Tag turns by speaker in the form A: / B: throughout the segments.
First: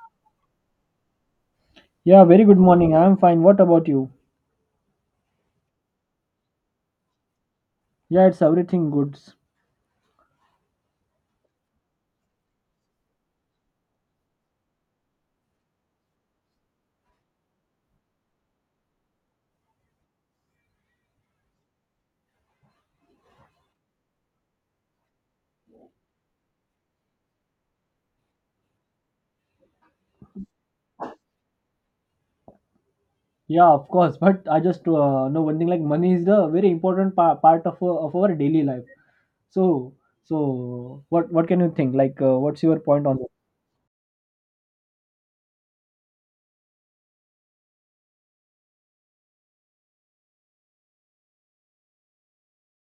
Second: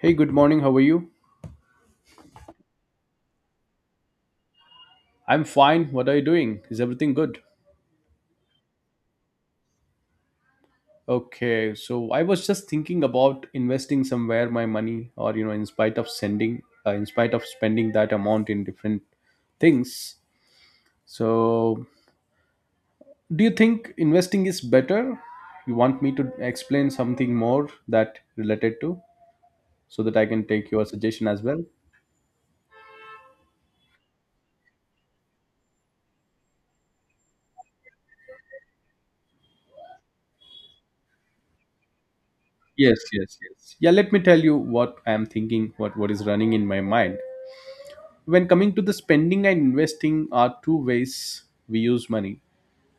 A: Hey, good morning. How are you?
B: Yeah, very good morning. I'm fine. What about you?
A: I'm fine. What are you doing? Is everything good?
B: Yeah, it's everything good.
A: Okay, so I was just thinking about investing somewhere my money, or in spite of sending, in spite of spending that amount in different things. So, do you think investing is better? You want me to explain something more that related to, so that I can take your suggestion as well?
B: Yeah, of course. But I just know one thing, like money is the very important part of, of our daily life. So, so what can you think? Like, what's your
A: Yes,
B: point on that?
A: yes, yes. Yeah, let me tell you what I'm thinking, what is running in my mind. When coming to the spending and investing are two ways we use money,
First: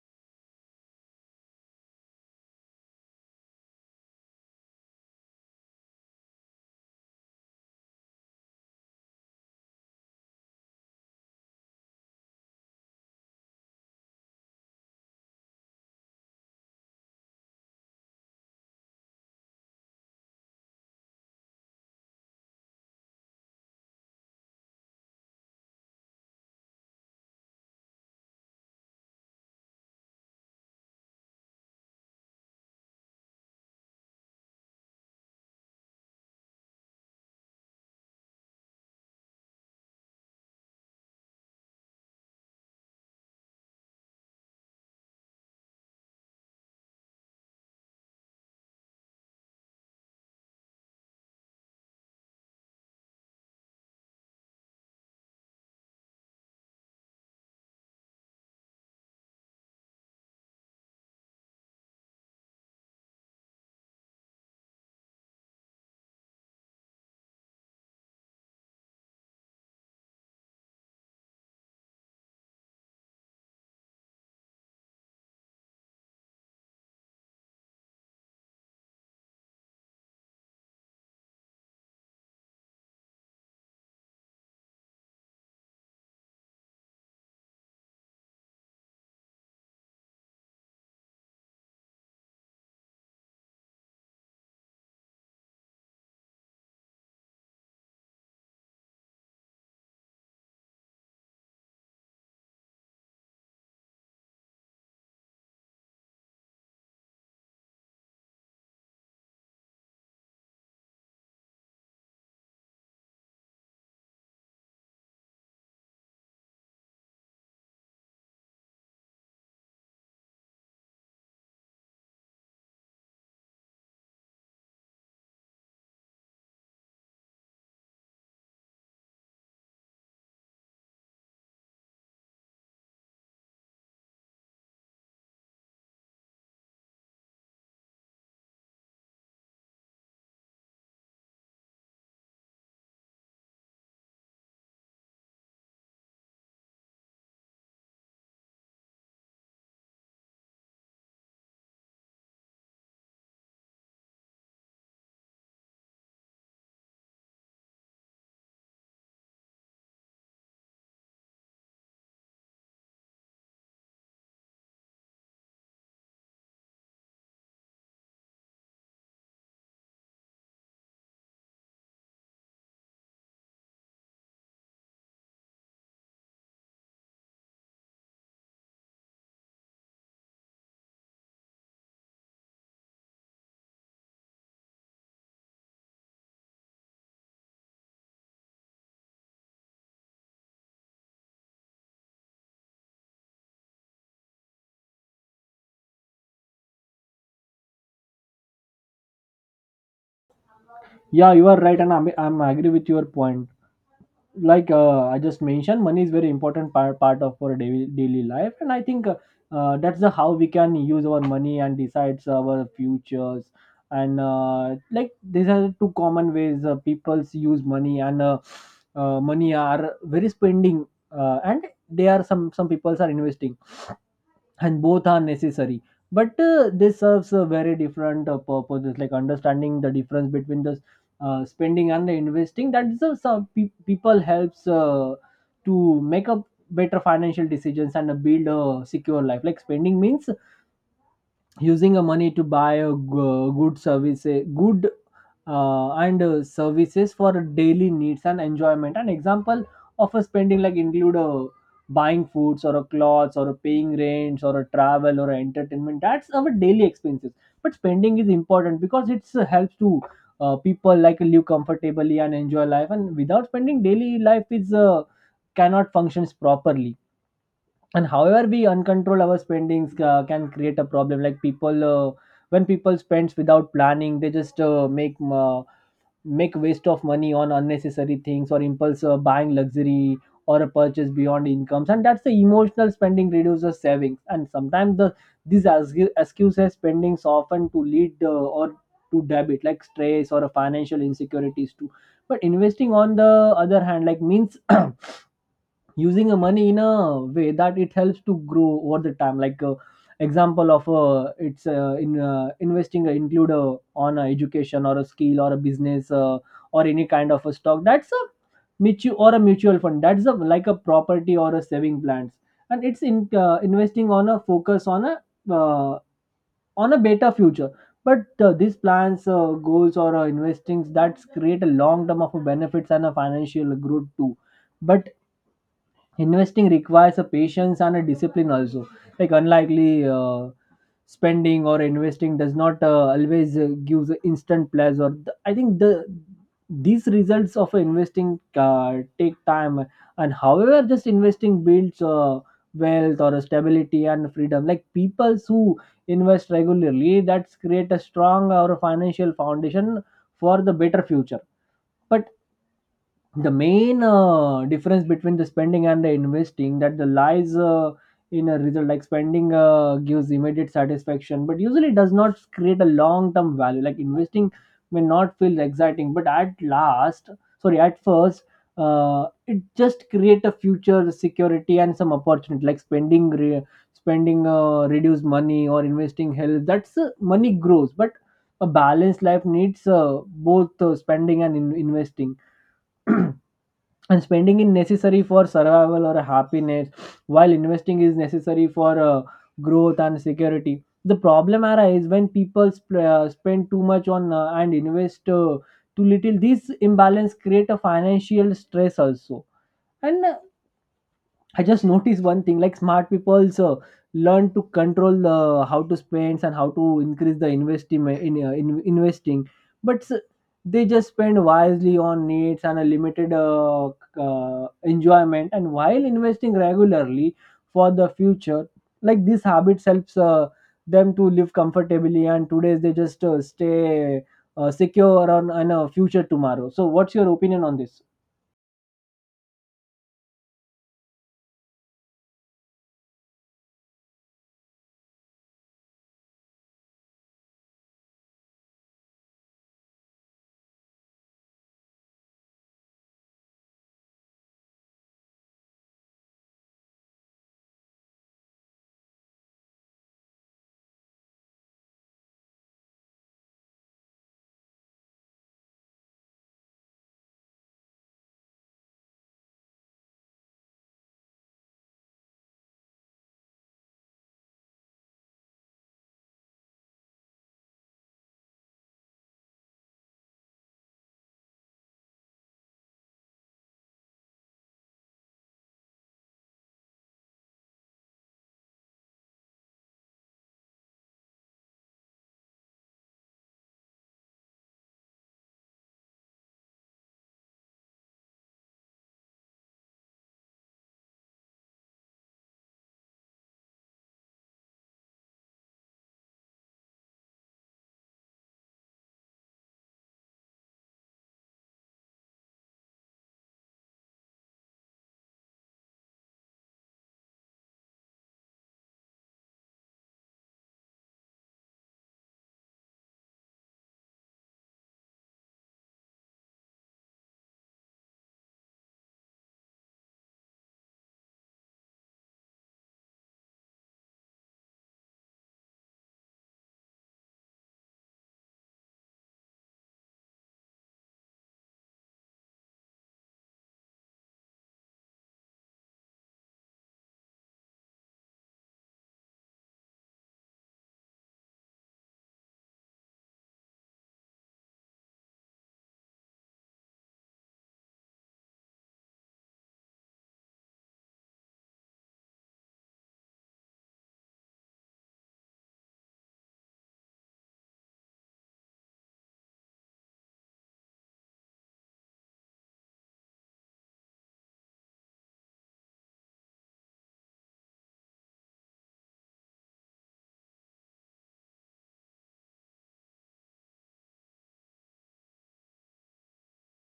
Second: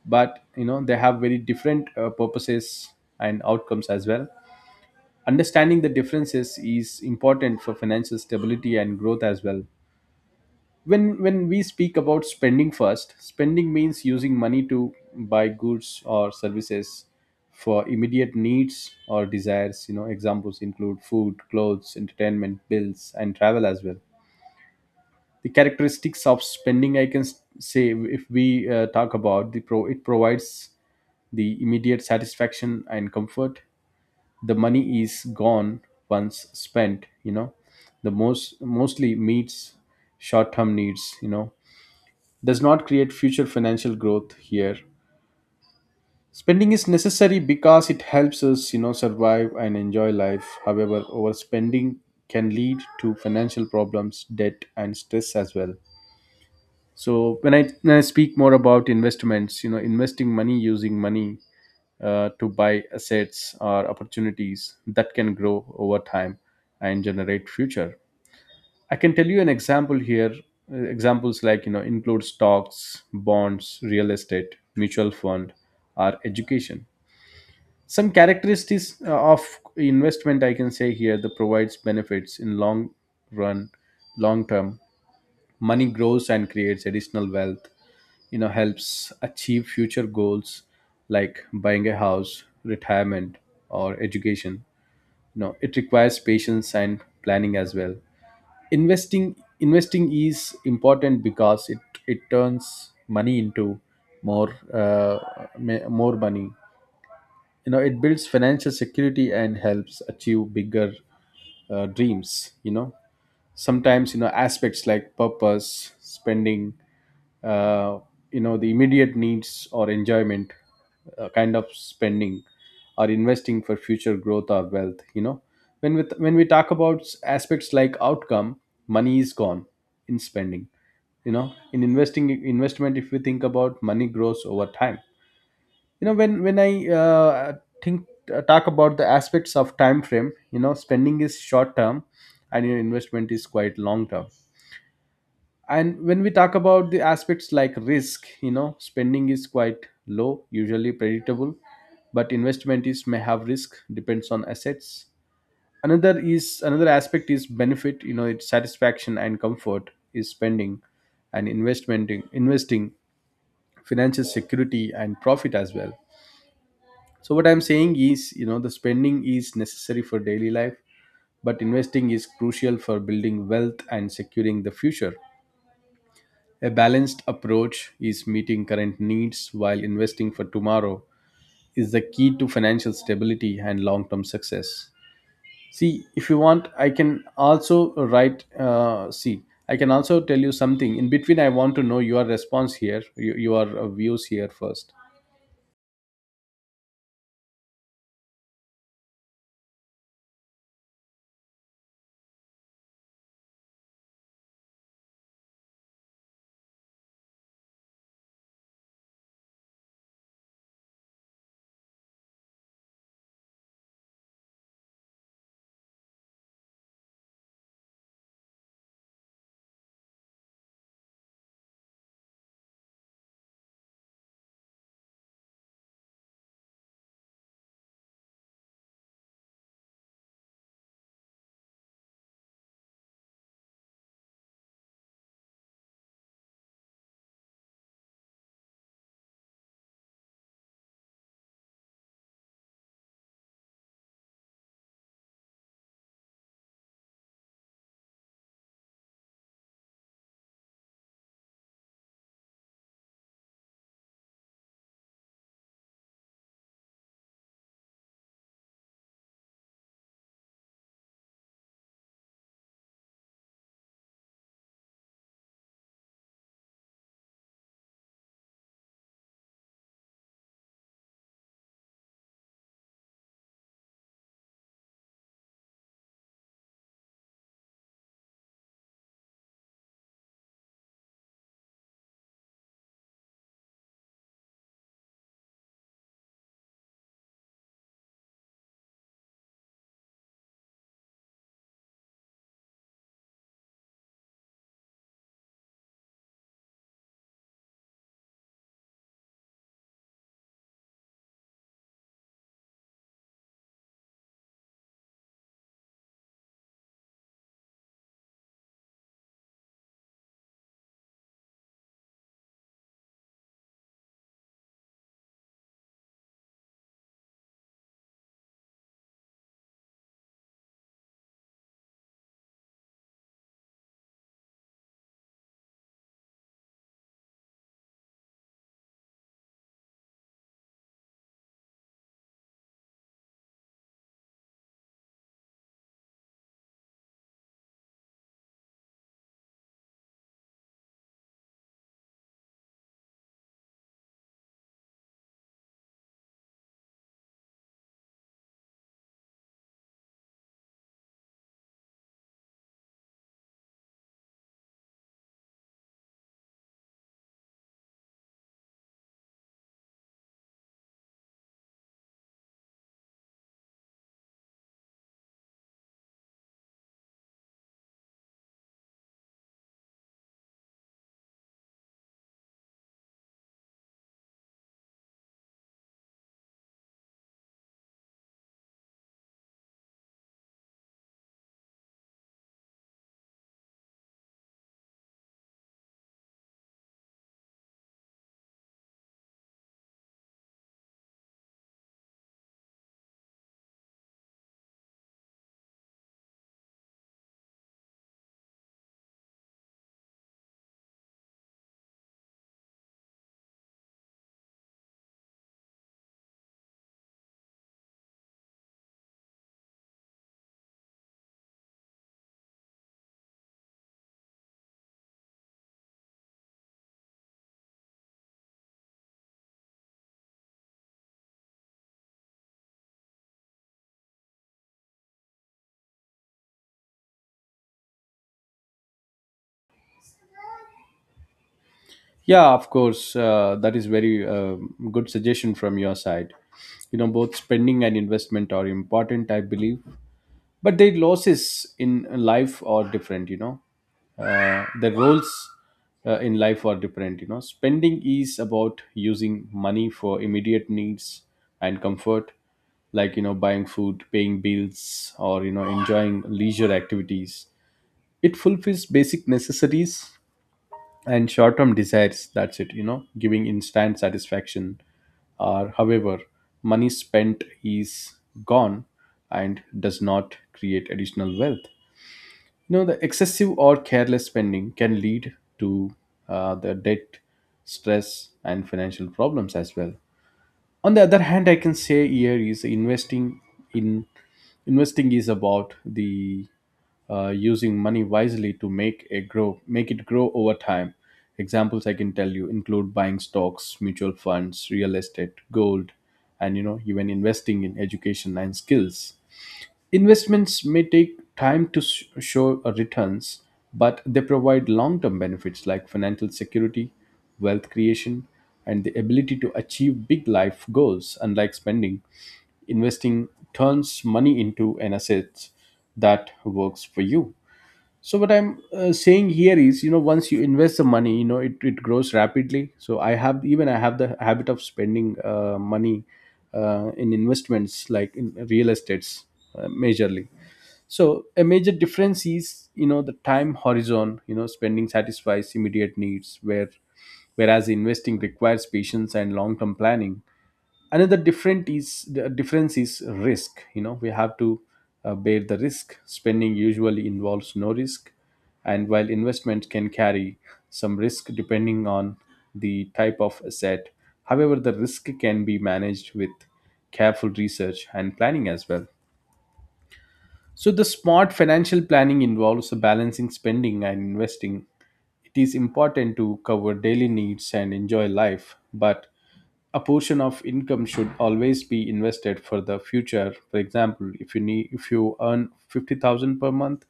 A: but you know they have very different purposes and outcomes as well. Understanding the differences is important for financial stability and growth as well. When we speak about spending first, spending means using money to buy goods or services for immediate needs or desires. You know, examples include food, clothes, entertainment, bills, and travel as well. The characteristics of spending, I can say if we talk about the pro, it provides the immediate satisfaction and comfort. The money is gone once spent, you know. The mostly meets short term needs, you know, does not create future financial growth here. Spending is necessary because it helps us, you know, survive and enjoy life. However, overspending can lead to financial problems, debt, and stress as well. So when I speak more about investments, you know, investing money, using money to buy assets or opportunities that can grow over time and generate future. I can tell you an example here. Examples like you know include stocks, bonds, real estate, mutual fund, or education. Some characteristics of investment I can say here, that provides benefits in long run, long term. Money grows and creates additional wealth, you know, helps achieve future goals like buying a house, retirement, or education. You know, it requires patience and planning as well. Investing is important because it turns money into more more money. You know, it builds financial security and helps achieve bigger dreams, you know. Sometimes, you know, aspects like purpose spending, uh, you know, the immediate needs or enjoyment, kind of spending, or investing for future growth or wealth, you know. When we talk about aspects like outcome, money is gone in spending, you know. In investing, investment, if we think about, money grows over time, you know. When I think talk about the aspects of time frame, you know, spending is short term and your investment is quite long term. And when we talk about the aspects like risk, you know, spending is quite low, usually predictable, but investment is may have risk, depends on assets. Another aspect is benefit, you know. It's satisfaction and comfort is spending, and investment, investing, financial security and profit as well. So what I'm saying is, you know, the spending is necessary for daily life, but investing is crucial for building wealth and securing the future. A balanced approach is meeting current needs while investing for tomorrow is the key to financial stability and long-term success. See, if you want, I can also write. See, I can also tell you something. In between, I want to know your response here, your views here first.
B: Yeah, you are right, and I'm agree with your point. Like I just mentioned, money is very important part, part of our daily, daily life, and I think that's the how we can use our money and decides our futures. And like these are two common ways people use money, and money are very spending, and they are some people are investing, and both are necessary. But this serves a very different purposes. Like understanding the difference between the spending and the investing, that is some people helps to make up better financial decisions and build a secure life. Like spending means using a money to buy a good services, good and services for daily needs and enjoyment. An example of a spending like include buying foods or a clothes or a paying rents or a travel or entertainment, that's our daily expenses. But spending is important because it's helps to people like live comfortably and enjoy life, and without spending daily life is cannot functions properly. And however we uncontrol our spendings, can create a problem. Like people when people spends without planning, they just make uh, make waste of money on unnecessary things or impulse buying luxury or a purchase beyond incomes, and that's the emotional spending reduces savings. And sometimes the these excuses spendings often to lead or to debit, like stress or financial insecurities too. But investing on the other hand like means using a money in a way that it helps to grow over the time. Like example of it's in investing include on education or a skill or a business, or any kind of a stock, that's a mutual or a mutual fund, that's a, like a property or a saving plans. And it's in investing on a focus uh, on a better future. But these plans, goals, or investings that create a long term of benefits and a financial growth too. But investing requires a patience and a discipline also. Like unlikely spending or investing does not always gives instant pleasure. I think the these results of investing take time. And however, just investing builds wealth or stability and freedom. Like people who invest regularly, that's create a strong or financial foundation for the better future. But the main difference between the spending and the investing, that the lies in a result. Like spending gives immediate satisfaction but usually does not create a long term value. Like investing may not feel exciting, but at last, sorry, at first, it just create a future security and some opportunity. Like spending reduce money, or investing help that's money grows. But a balanced life needs both spending and investing. And spending is necessary for survival or happiness, while investing is necessary for growth and security. The problem arises when people spend too much on and invest too little. This imbalance create a financial stress also. And I just noticed one thing, like smart people learn to control how to spend and how to increase the investment in investing, but they just spend wisely on needs and a limited enjoyment. And while investing regularly for the future, like this habit helps them to live comfortably. And today they just stay secure on a future tomorrow. So, what's your opinion on this?
A: Yeah, of course, that is very good suggestion from your side. You know, both spending and investment are important, I believe. But their losses in life are different, you know. The roles in life are different, you know. Spending is about using money for immediate needs and comfort, like you know, buying food, paying bills, or you know, enjoying leisure activities. It fulfills basic necessities and short term desires, that's it, you know, giving instant satisfaction. Or however, money spent is gone and does not create additional wealth. You know, the excessive or careless spending can lead to the debt, stress, and financial problems as well. On the other hand, I can say here, is investing. In Investing is about the using money wisely to make it grow over time. Examples I can tell you include buying stocks, mutual funds, real estate, gold, and you know, even investing in education and skills. Investments may take time to show returns, but they provide long term benefits like financial security, wealth creation, and the ability to achieve big life goals. Unlike spending, investing turns money into an asset that works for you. So what I'm saying here is, you know, once you invest the money, you know, it grows rapidly. So I have the habit of spending money in investments like in real estates majorly. So a major difference is, you know, the time horizon. You know, spending satisfies immediate needs, whereas investing requires patience and long-term planning. Another different is the difference is risk. You know, we have to bear the risk. Spending usually involves no risk, and while investment can carry some risk depending on the type of asset. However, the risk can be managed with careful research and planning as well. So the smart financial planning involves balancing spending and investing. It is important to cover daily needs and enjoy life, but a portion of income should always be invested for the future. For example, if you earn 50,000 per month,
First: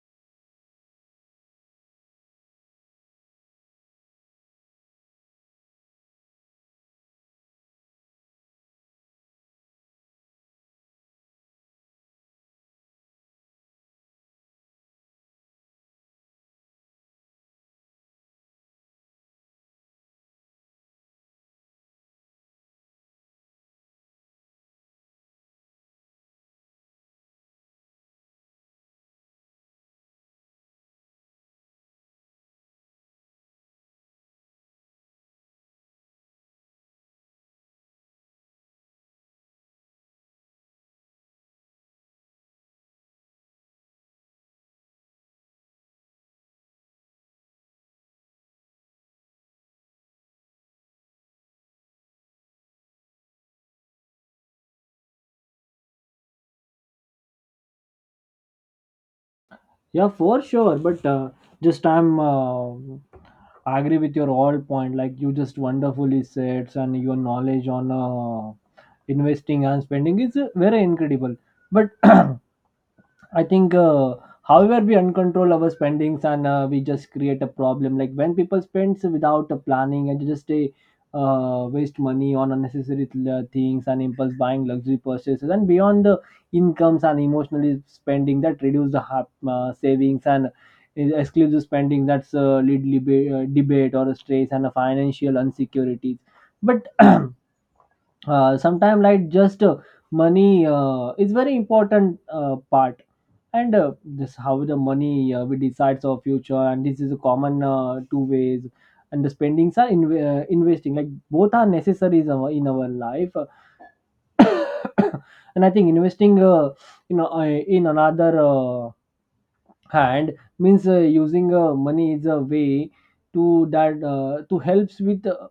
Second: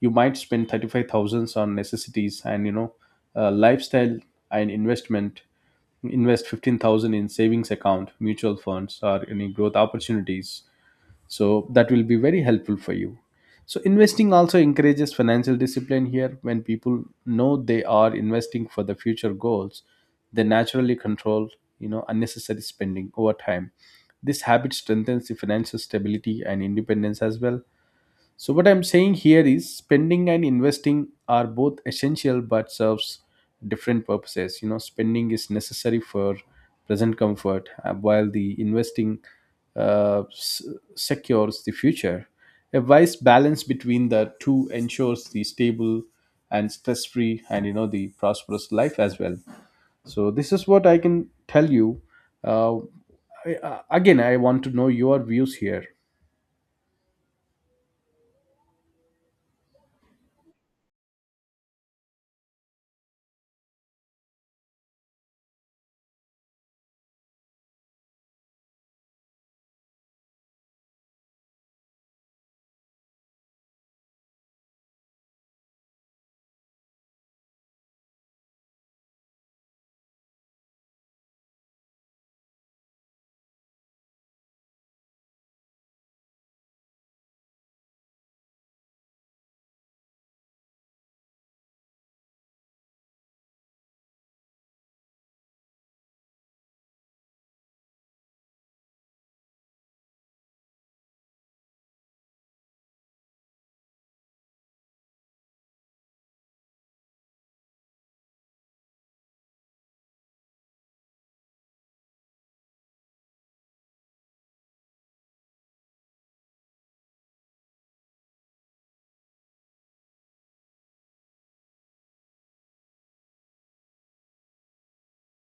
A: you might spend 35,000 on necessities and you know, lifestyle, and investment invest 15,000 in savings account, mutual funds, or any growth opportunities, so that will be very helpful for you. So investing also encourages financial discipline here. When people know they are investing for the future goals, they naturally control, you know, unnecessary spending over time. This habit strengthens the financial stability and independence as well. So what I'm saying here is, spending and investing are both essential but serves different purposes. You know, spending is necessary for present comfort, while the investing uh, s- secures the future. A wise balance between the two ensures the stable and stress-free and, you know, the prosperous life as well. So this is what I can tell you. Uh, Again, I want to know your views here.
B: Yeah, for sure. But just I'm agree with your all point. Like you just wonderfully said, and your knowledge on investing and spending is very incredible. But I think, however, we uncontrol our spendings, and we just create a problem. Like when people spends without a planning, and just they waste money on unnecessary things and impulse buying, luxury purchases, and beyond the incomes and emotionally spending that reduce the savings. And is exclusive spending that's lead debate or stress and a financial insecurities. But sometimes like just money is very important part. And this how the money we decides our future, and this is a common two ways. And the spendings are investing, like both are necessary in our life. And I think investing, in another, and means using money is a way to that to helps with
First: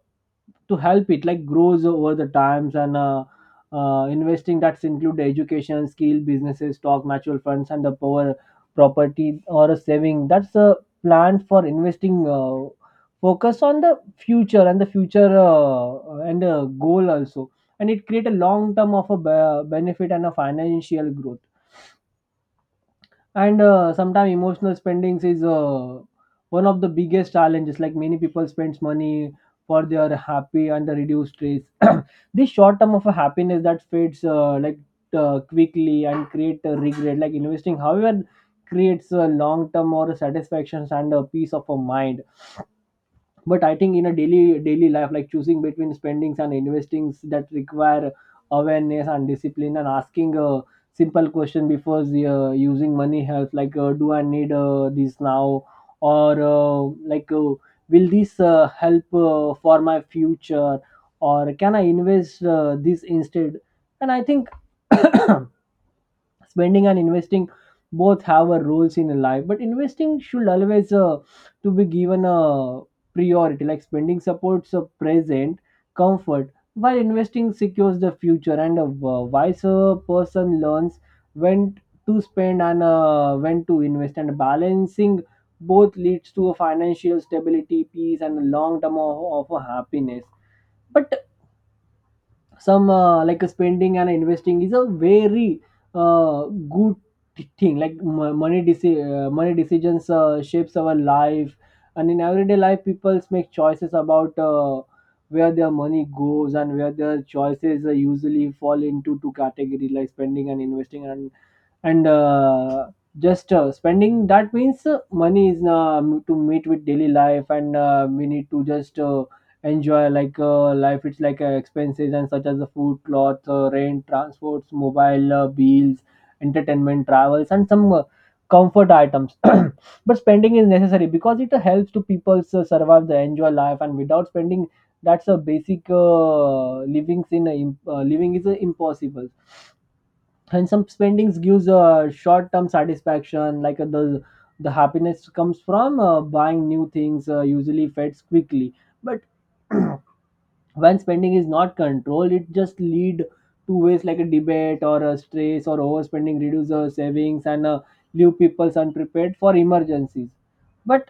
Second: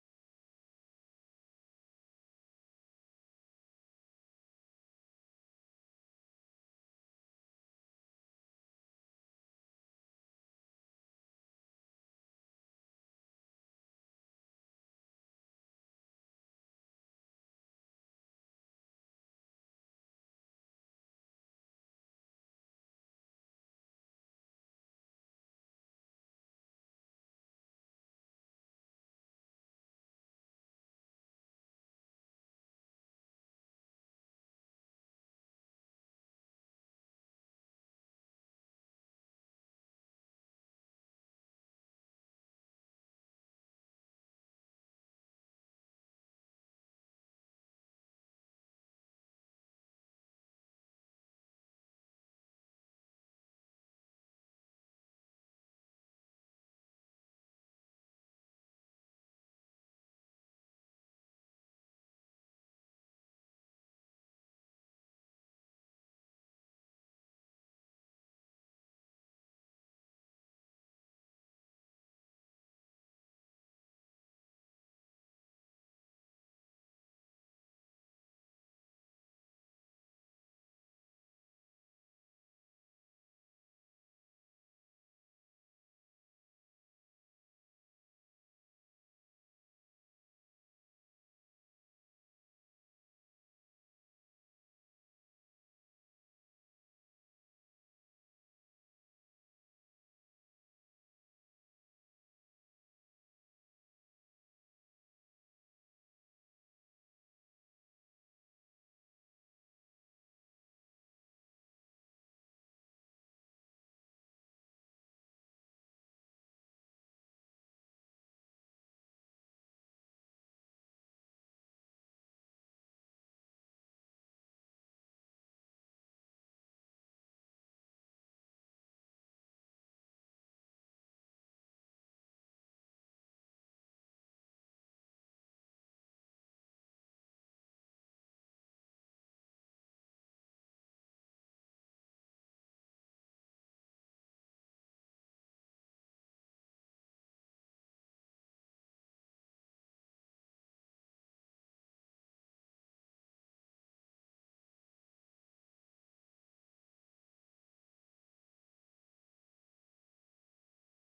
B: to help it like grows over the times. And investing that's include education, skill, businesses, stock, mutual funds, and the power, property, or a saving, that's a plan for investing, focus on the future and the future, and goal also. And it create a long term of a benefit and a financial growth. And sometimes emotional spendings is one of the biggest challenges. Like many people spends money for their happy and the reduced stress. This short term of a happiness that fades like quickly and create a regret. Like investing however creates a long term or satisfactions and a peace of a mind. But I think in a daily life, like choosing between spendings and investings, that require awareness and discipline. And asking a simple question before using money helps, like do I need this now, or like uh, will this help for my future, or can I invest this instead. And I think spending and investing both have a roles in life, but investing should always to be given a priority. Like spending supports a present comfort, while investing secures the future. And a wiser person learns when to spend and when to invest. And balancing both leads to a financial stability, peace, and long term of a happiness. But some spending and investing is a very uh, good thing. Like money decisions shapes our life. And in everyday life, people make choices about where their money goes, and where their choices usually fall into two categories, like spending and investing. And just spending that means money is to meet with daily life, and we need to just enjoy like life. It's like expenses, and such as the food, cloth, rent, transports, mobile bills, entertainment, travels, and some comfort items. But spending is necessary because it helps to people survive the enjoy life, and without spending, that's a basic living is impossible. And some spendings gives a short-term satisfaction, like the happiness comes from buying new things usually fades quickly. But when spending is not controlled, it just lead to ways, like a debate or a stress, or overspending reduces savings and leave people unprepared for emergencies. But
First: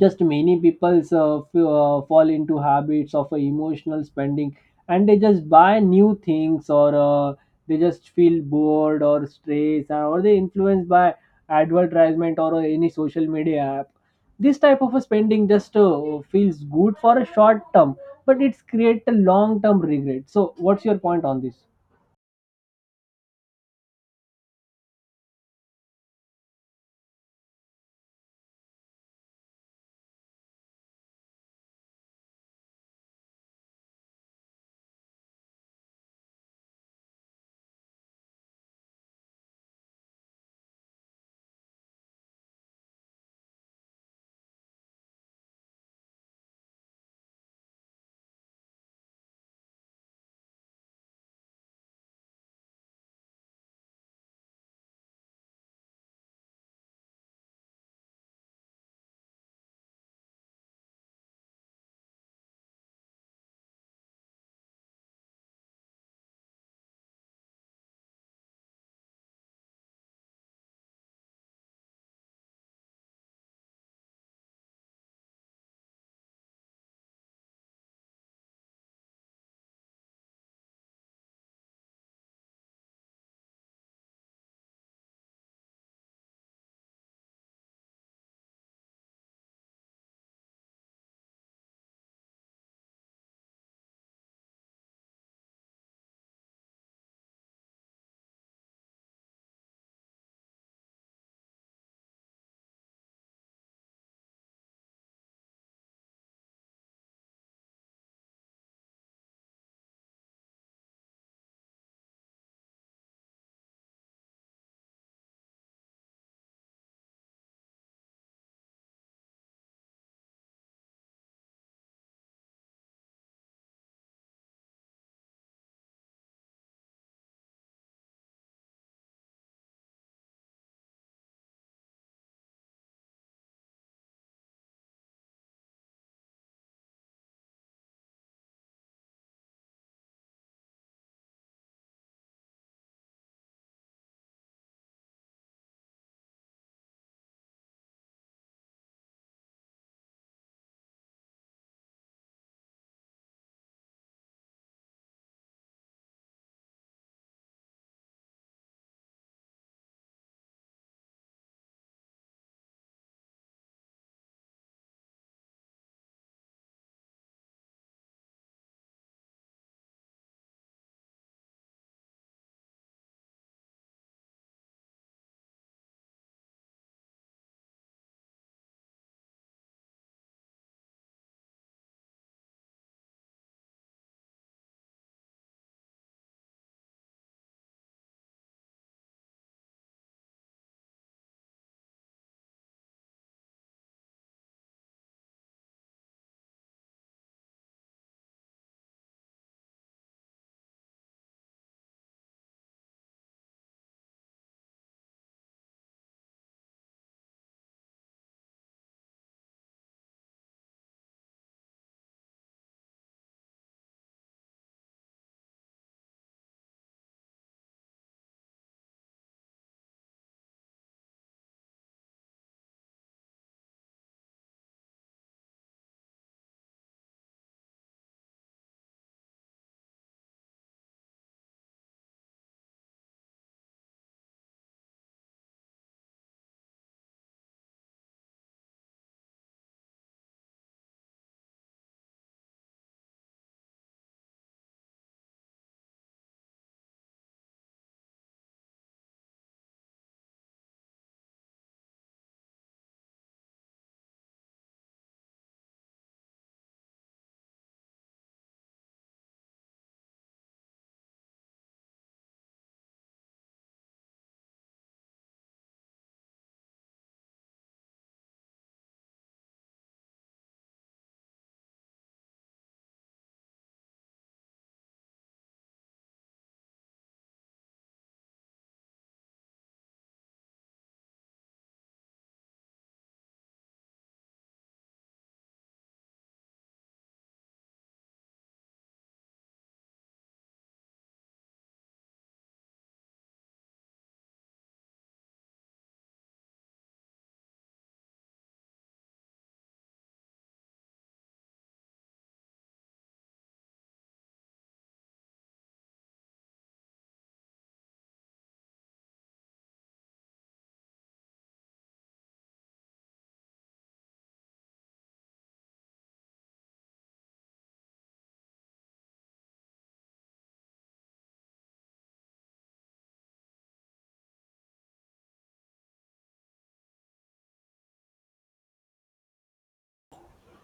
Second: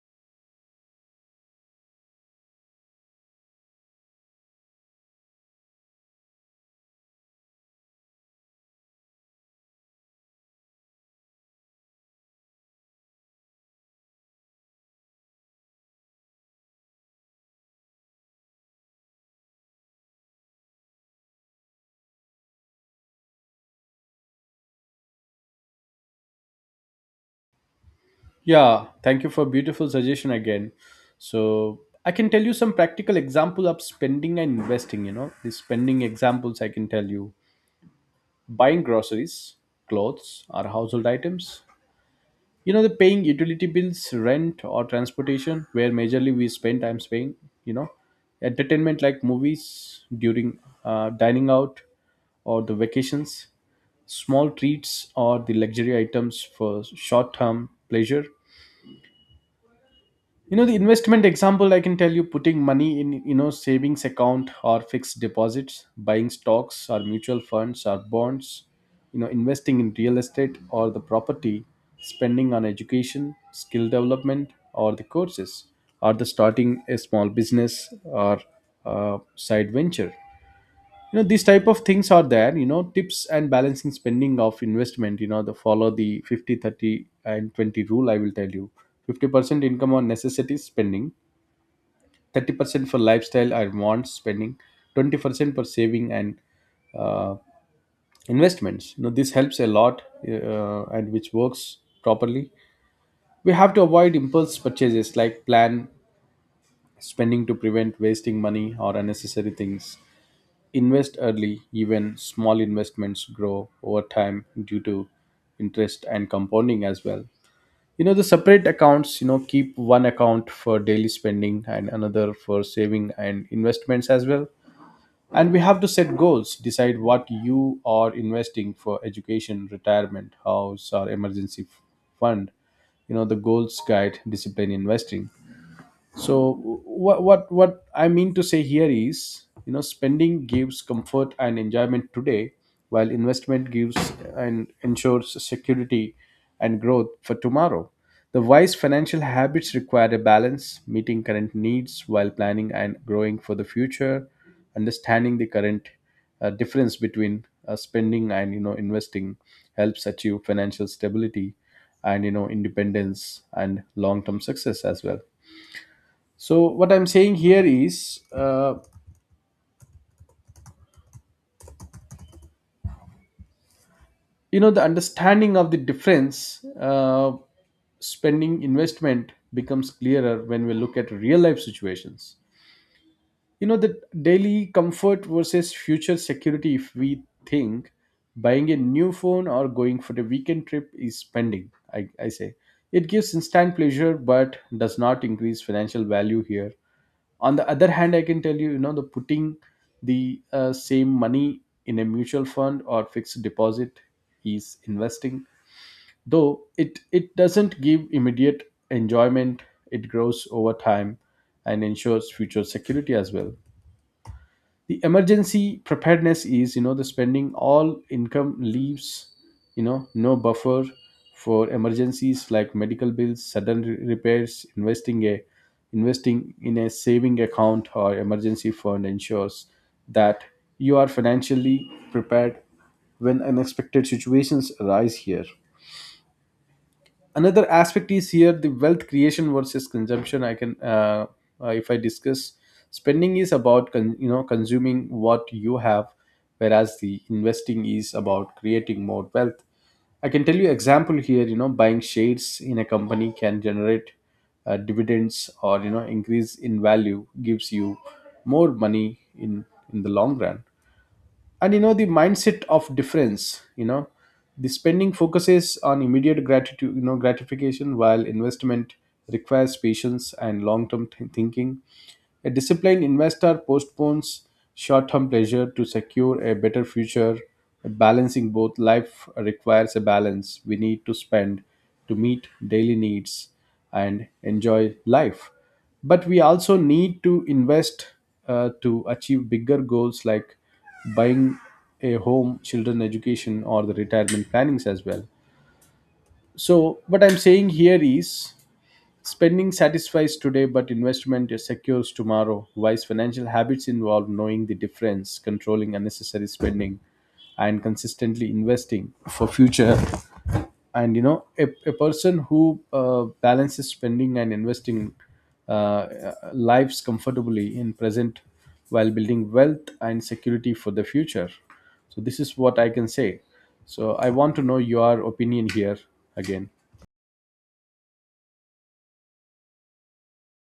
B: just many people's f- fall into habits of emotional spending. And they just buy new things, or they just feel bored or stressed, or they influenced by advertisement or any social media app. This type of a spending just feels good for a short term, but it's create a long term regret. So what's your point on this?
A: Yeah, thank you for beautiful suggestion again. So I can tell you some practical example of spending and investing. You know, these spending examples I can tell you: buying groceries, clothes, or household items. You know, the paying utility bills, rent, or transportation, where majorly we spend. I'm paying. You know, entertainment like movies during dining out or the vacations, small treats or the luxury items for short-term pleasure. You know, the investment example I can tell you, putting money in, you know, savings account or fixed deposits, buying stocks or mutual funds or bonds, you know, investing in real estate or the property, spending on education, skill development or the courses, or the starting a small business or side venture. You know, these type of things are there. You know, tips and balancing spending of investment, you know, the follow the 50 30 and 20 rule I will tell you. 50% income on necessities spending, 30% for lifestyle or wants spending, 20% for saving and uh, investments. You know this helps a lot and which works properly. We have to avoid impulse purchases like plan spending to prevent wasting money or unnecessary things. Invest early, even small investments grow over time due to interest and compounding as well. You know, the separate accounts, you know, keep one account for daily spending and another for saving and investments as well. And we have to set goals, decide what you are investing for: education, retirement, house, or emergency fund. You know, the goals guide discipline investing. So what I mean to say here is, you know, spending gives comfort and enjoyment today, while investment gives and ensures security and growth for tomorrow. The wise financial habits require a balance, meeting current needs while planning and growing for the future. Understanding the current difference between spending and, you know, investing helps achieve financial stability and, you know, independence and long-term success as well. So what I'm saying here is, you know, the understanding of the difference, spending investment becomes clearer when we look at real life situations. You know, the daily comfort versus future security. If we think buying a new phone or going for the weekend trip is spending, I say it gives instant pleasure but does not increase financial value here. On the other hand, I can tell you, you know, the putting the same money in a mutual fund or fixed deposit is investing. Though it doesn't give immediate enjoyment, it grows over time and ensures future security as well. The emergency preparedness is, you know, the spending all income leaves, you know, no buffer for emergencies like medical bills, sudden repairs. Investing in a saving account or emergency fund ensures that you are financially prepared when unexpected situations arise here. Another aspect is here, the wealth creation versus consumption. I can uh, uh, if i discuss, spending is about you know, consuming what you have, whereas the investing is about creating more wealth. I can tell you example here, you know, buying shares in a company can generate dividends or, you know, increase in value gives you more money in the long run. And you know, the mindset of difference, you know, the spending focuses on immediate gratitude, you know, gratification, while investment requires patience and long term thinking. A disciplined investor postpones short term pleasure to secure a better future, balancing both. Life requires a balance. We need to spend to meet daily needs and enjoy life. But we also need to invest to achieve bigger goals like buying a home, children education, or the retirement plannings as well. So, what I'm saying here is spending satisfies today, but investment secures tomorrow. Wise financial habits involve knowing the difference, controlling unnecessary spending, and consistently investing for future. And you know, a person who balances spending and investing lives comfortably in present while building wealth and security for the future. So this is what I can say. So I want to know your opinion here again.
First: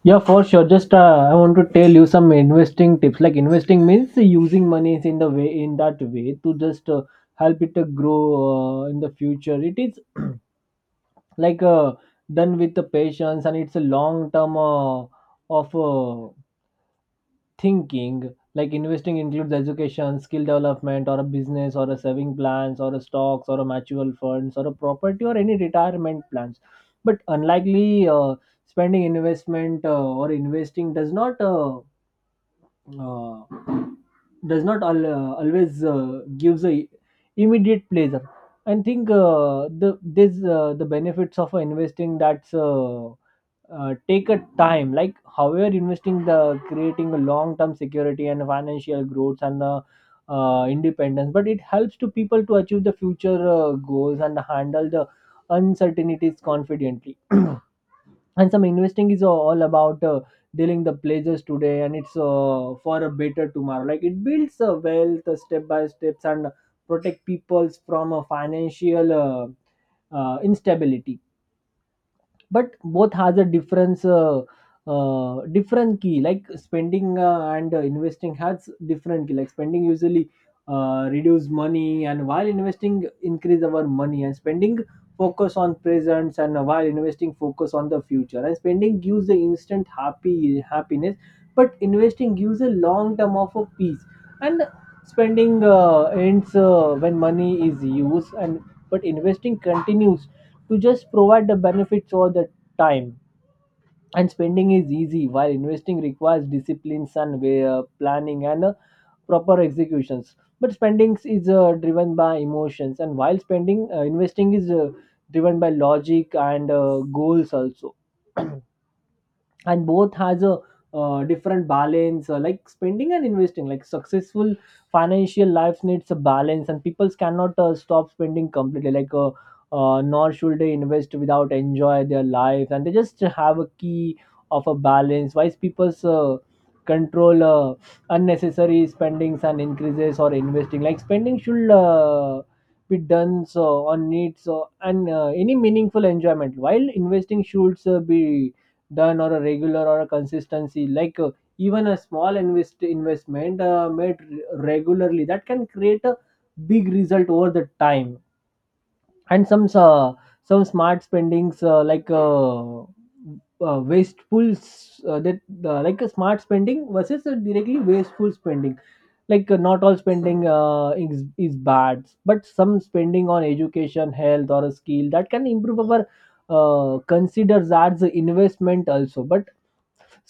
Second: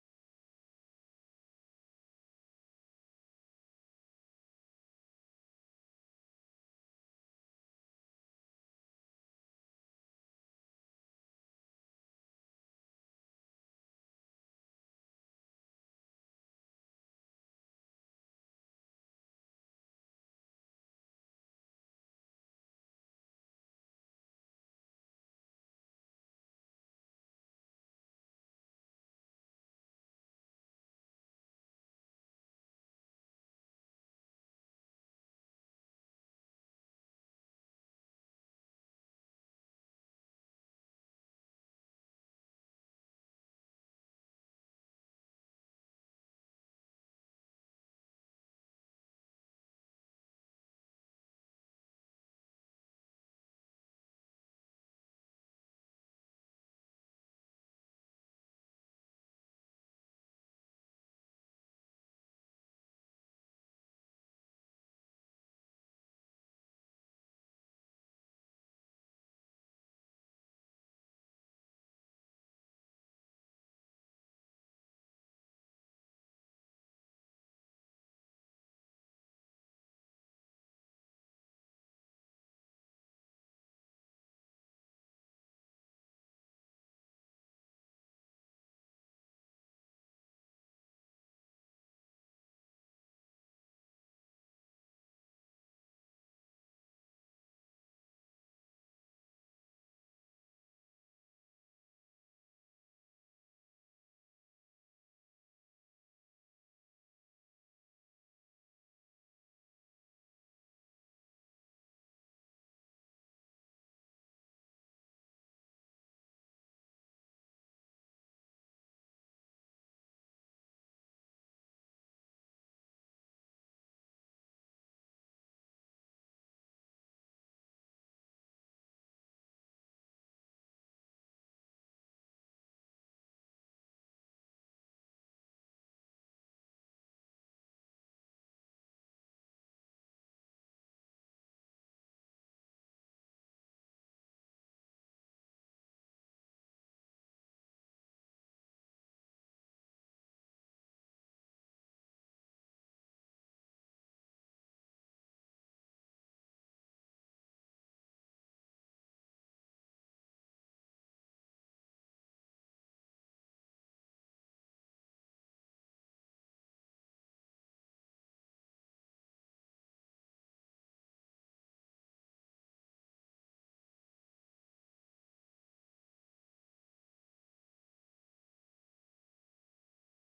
B: Yeah, for sure. Just I want to tell you some investing tips. Like investing means using money is in the way, in that way to just help it to grow in the future. It is like done with the patience, and it's a long term of thinking. Like investing includes education, skill development, or a business, or a saving plans, or a stocks, or a mutual funds, or a property, or any retirement plans. But unlikely spending investment or investing does not. Uh, does not always gives a immediate pleasure. I think the benefits of investing that's take a time. Like however investing the creating a long term security and financial growth and independence, but it helps to people to achieve the future goals and handle the uncertainties confidently. And some investing is all about dealing the pleasures today, and it's for a better tomorrow, like it builds wealth step by steps and protect peoples from a financial instability. But both has a difference, different key, like spending and investing has different key. Like spending usually reduce money, and while investing increase our money, and spending focus on presents, and while investing focus on the future, and spending gives the instant happy happiness but investing gives a long term of a peace. And spending ends when money is used, and but investing continues to just provide the benefits all the time. And spending is easy while investing requires disciplines and way, planning and proper executions. But spending is driven by emotions, and while spending investing is driven by logic and goals also. And both has a different balance, like spending and investing. Like successful financial lives needs a balance, and people cannot stop spending completely, like nor should they invest without enjoy their life. And they just have a key of a balance. Wise people's control unnecessary spendings and increases or investing. Like spending should be done so on needs so, and any meaningful enjoyment, while investing should be done or a regular or a consistency, like even a small investment made regularly that can create a big result over the time. And some smart spendings, wasteful s- that like a smart spending versus a directly wasteful spending. Like not all spending is bad, but some spending on education, health, or a skill that can improve our considers as an investment also. But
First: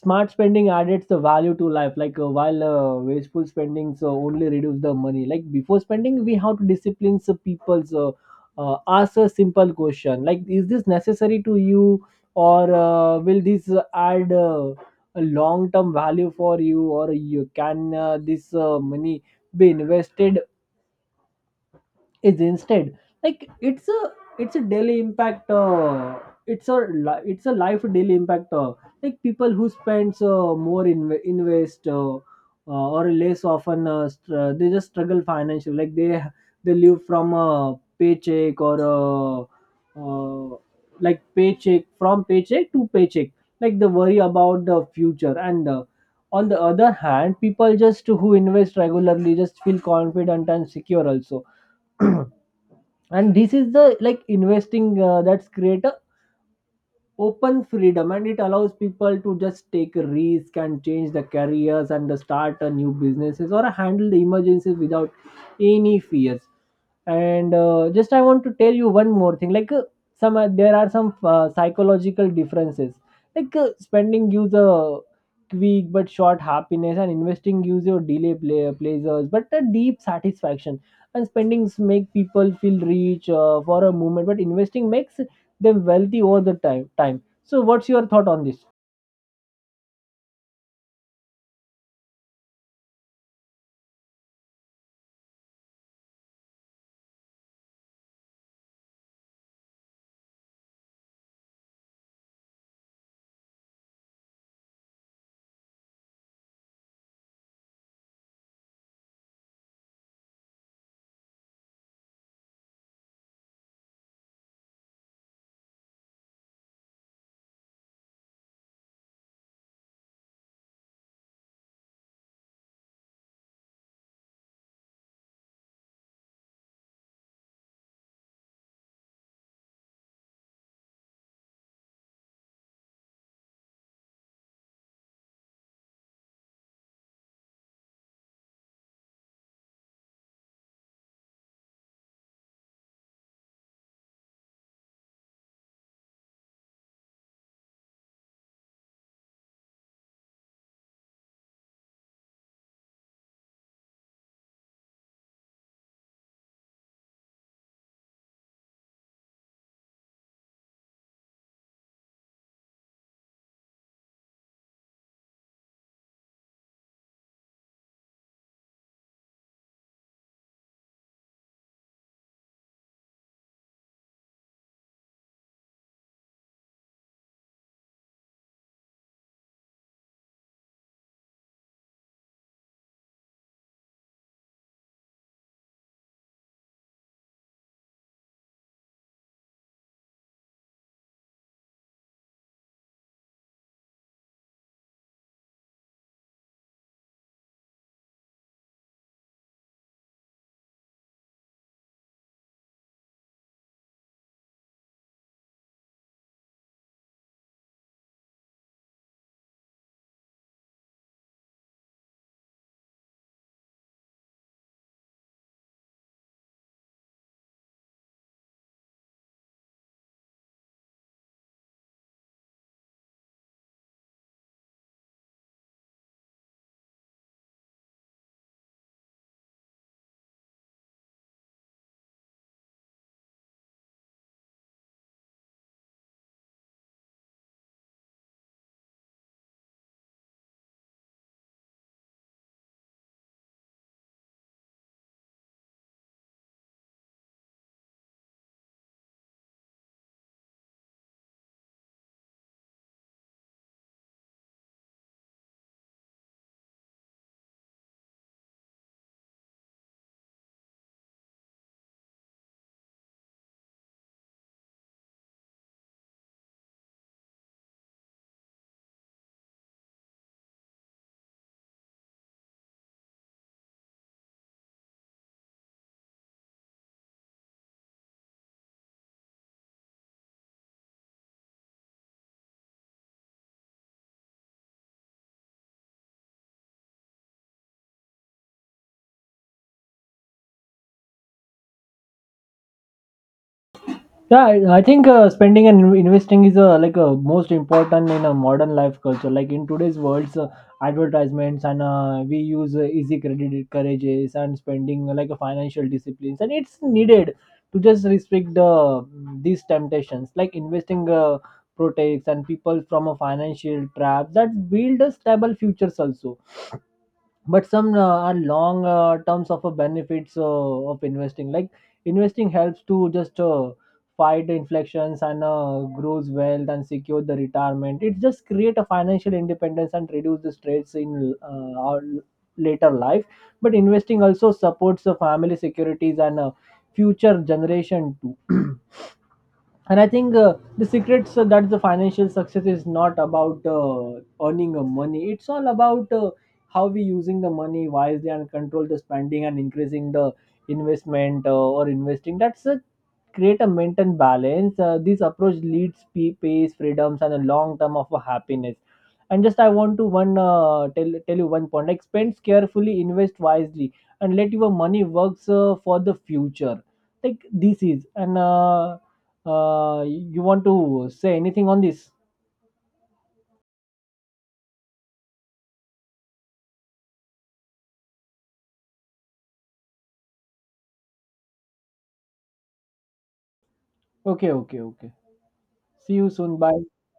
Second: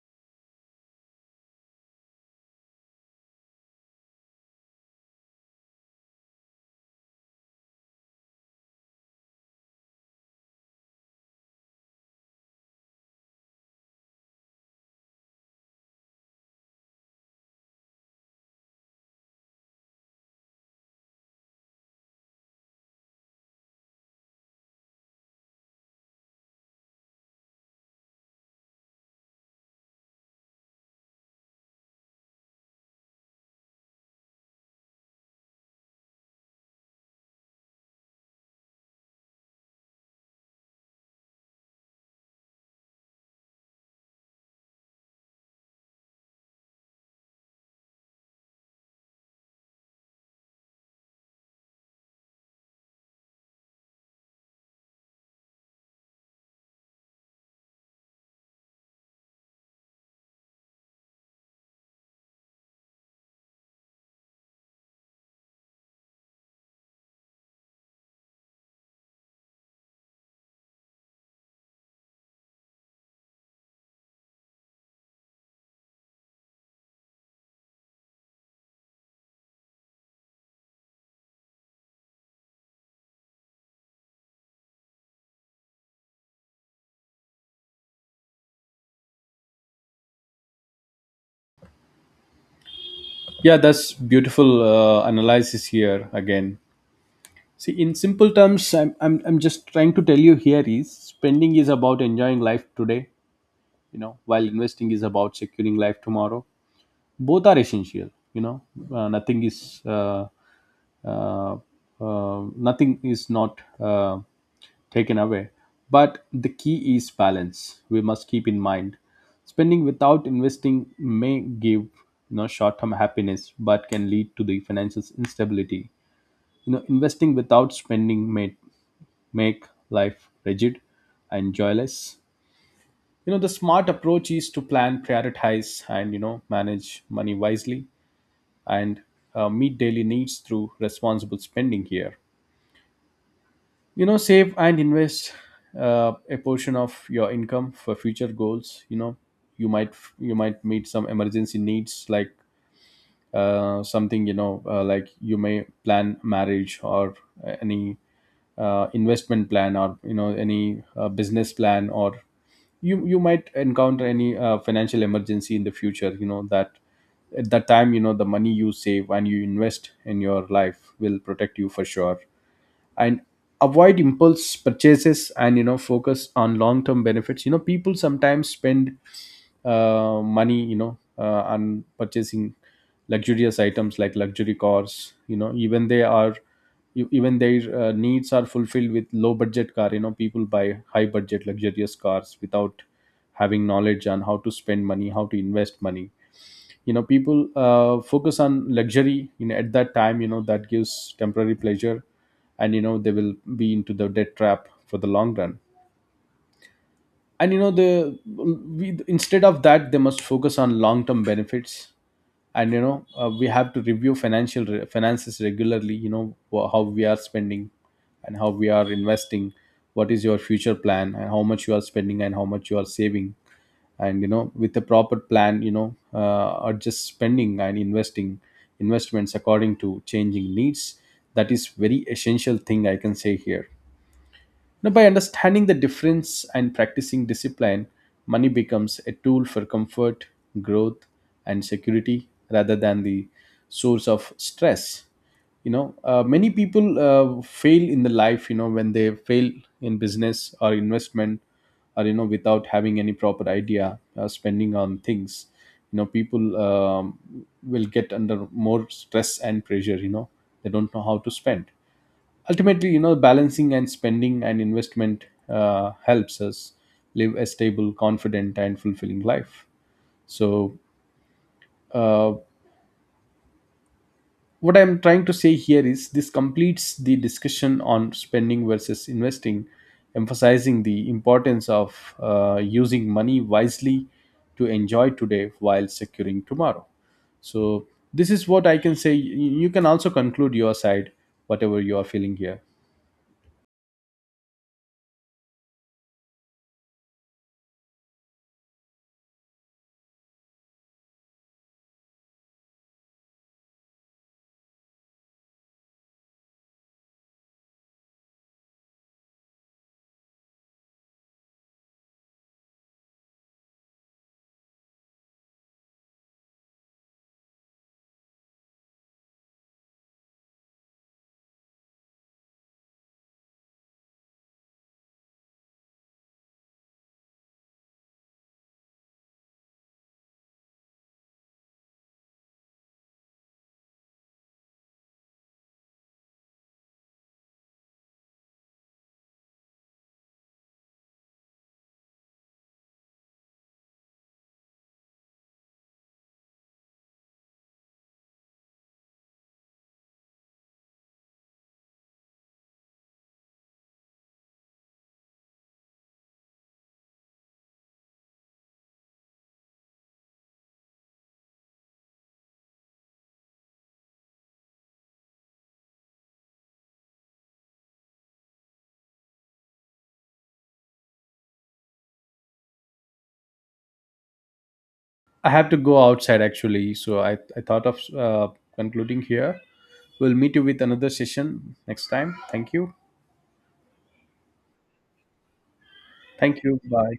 B: smart spending added the value to life, like while wasteful spending so only reduce the money. Like before spending we have to discipline the people. So ask a simple question like, is this necessary to you, or will this add a long term value for you, or you can this money be invested is instead. Like it's a daily impact, it's a it's a life daily impact, like people who spends more invest, or less often, they just struggle financially. Like they live from a paycheck or uh, like paycheck from paycheck to paycheck, like they worry about the future. And on the other hand, people just who invest regularly just feel confident and secure also. And this is the, like investing that's create open freedom, and it allows people to just take a risk and change the careers and start a new businesses or handle the emergencies without any fears. And just I want to tell you one more thing, like some there are some psychological differences. Like spending gives a quick but short happiness, and investing gives you delay pleasures but a deep satisfaction. And spendings make people feel rich for a moment, but investing makes them wealthy over the time. Time. So, what's your thought on this?
A: Yeah, that's beautiful analysis here again. See, in simple terms, I'm just trying to tell you here is spending is about enjoying life today, you know, while investing is about securing life tomorrow. Both are essential, you know, uh, nothing is uh, uh, nothing is not taken away. But the key is balance. We must keep in mind spending without investing may give, you know, short-term happiness, but can lead to the financial instability. You know, investing without spending may make life rigid and joyless. You know, the smart approach is to plan, prioritize, and you know, manage money wisely and meet daily needs through responsible spending here. You know, save and invest a portion of your income for future goals. You know, you might you might meet some emergency needs like something, you know, like you may plan marriage or any investment plan or, you know, any business plan, or you might encounter any financial emergency in the future. You know, that at that time, you know, the money you save and you invest in your life will protect you for sure. And avoid impulse purchases and, you know, focus on long term benefits. You know, people sometimes spend money, you know, on purchasing luxurious items like luxury cars. You know, even they are even their needs are fulfilled with low budget car, you know, people buy high budget luxurious cars without having knowledge on how to spend money, how to invest money. You know, people focus on luxury, you know, at that time, you know, that gives temporary pleasure and, you know, they will be into the debt trap for the long run. And you know, the we, instead of that, they must focus on long term benefits. And you know, we have to review financial finances regularly. You know, how we are spending and how we are investing, what is your future plan and how much you are spending and how much you are saving. And you know, with a proper plan, you know, or just spending and investing investments according to changing needs, that is very essential thing I can say here. Now, by understanding the difference and practicing discipline, money becomes a tool for comfort, growth, and security rather than the source of stress. You know, many people fail in the life, you know, when they fail in business or investment or, you know, without having any proper idea, spending on things. You know, people will get under more stress and pressure, you know, they don't know how to spend. Ultimately, you know, balancing and spending and investment helps us live a stable, confident and fulfilling life. So uh, what I'm trying to say here is this completes the discussion on spending versus investing, emphasizing the importance of using money wisely to enjoy today while securing tomorrow. So this is what I can say. You can also conclude your side, whatever you are feeling here.
B: Yeah, I think spending and investing is most important in a modern life culture. Like in today's world's advertisements, and we use easy credit courages and spending like a financial disciplines, and it's needed to just restrict the these temptations. Like investing protects and people from a financial trap that build a stable futures also. But some are long terms of benefits of investing, like investing helps to just fight inflections and grows wealth and secure the retirement. It just create a financial independence and reduce the stress in our later life. But investing also supports the family securities and future generation too. And I think the secrets that the financial success is not about earning money, it's all about how we using the money wisely and control the spending and increasing the investment or investing, that's create a maintain balance. This approach leads peace, freedoms, and a long term of a happiness. And just I want to one tell tell you one point: like spend carefully, invest wisely, and let your money works for the future. Like this is, and you want to say anything on this?
A: I have to go outside actually, so I thought of concluding here. We'll meet you with another session next time. Thank you.
B: Okay, okay, okay. See you soon.
A: Thank you.
B: Bye.
A: Bye.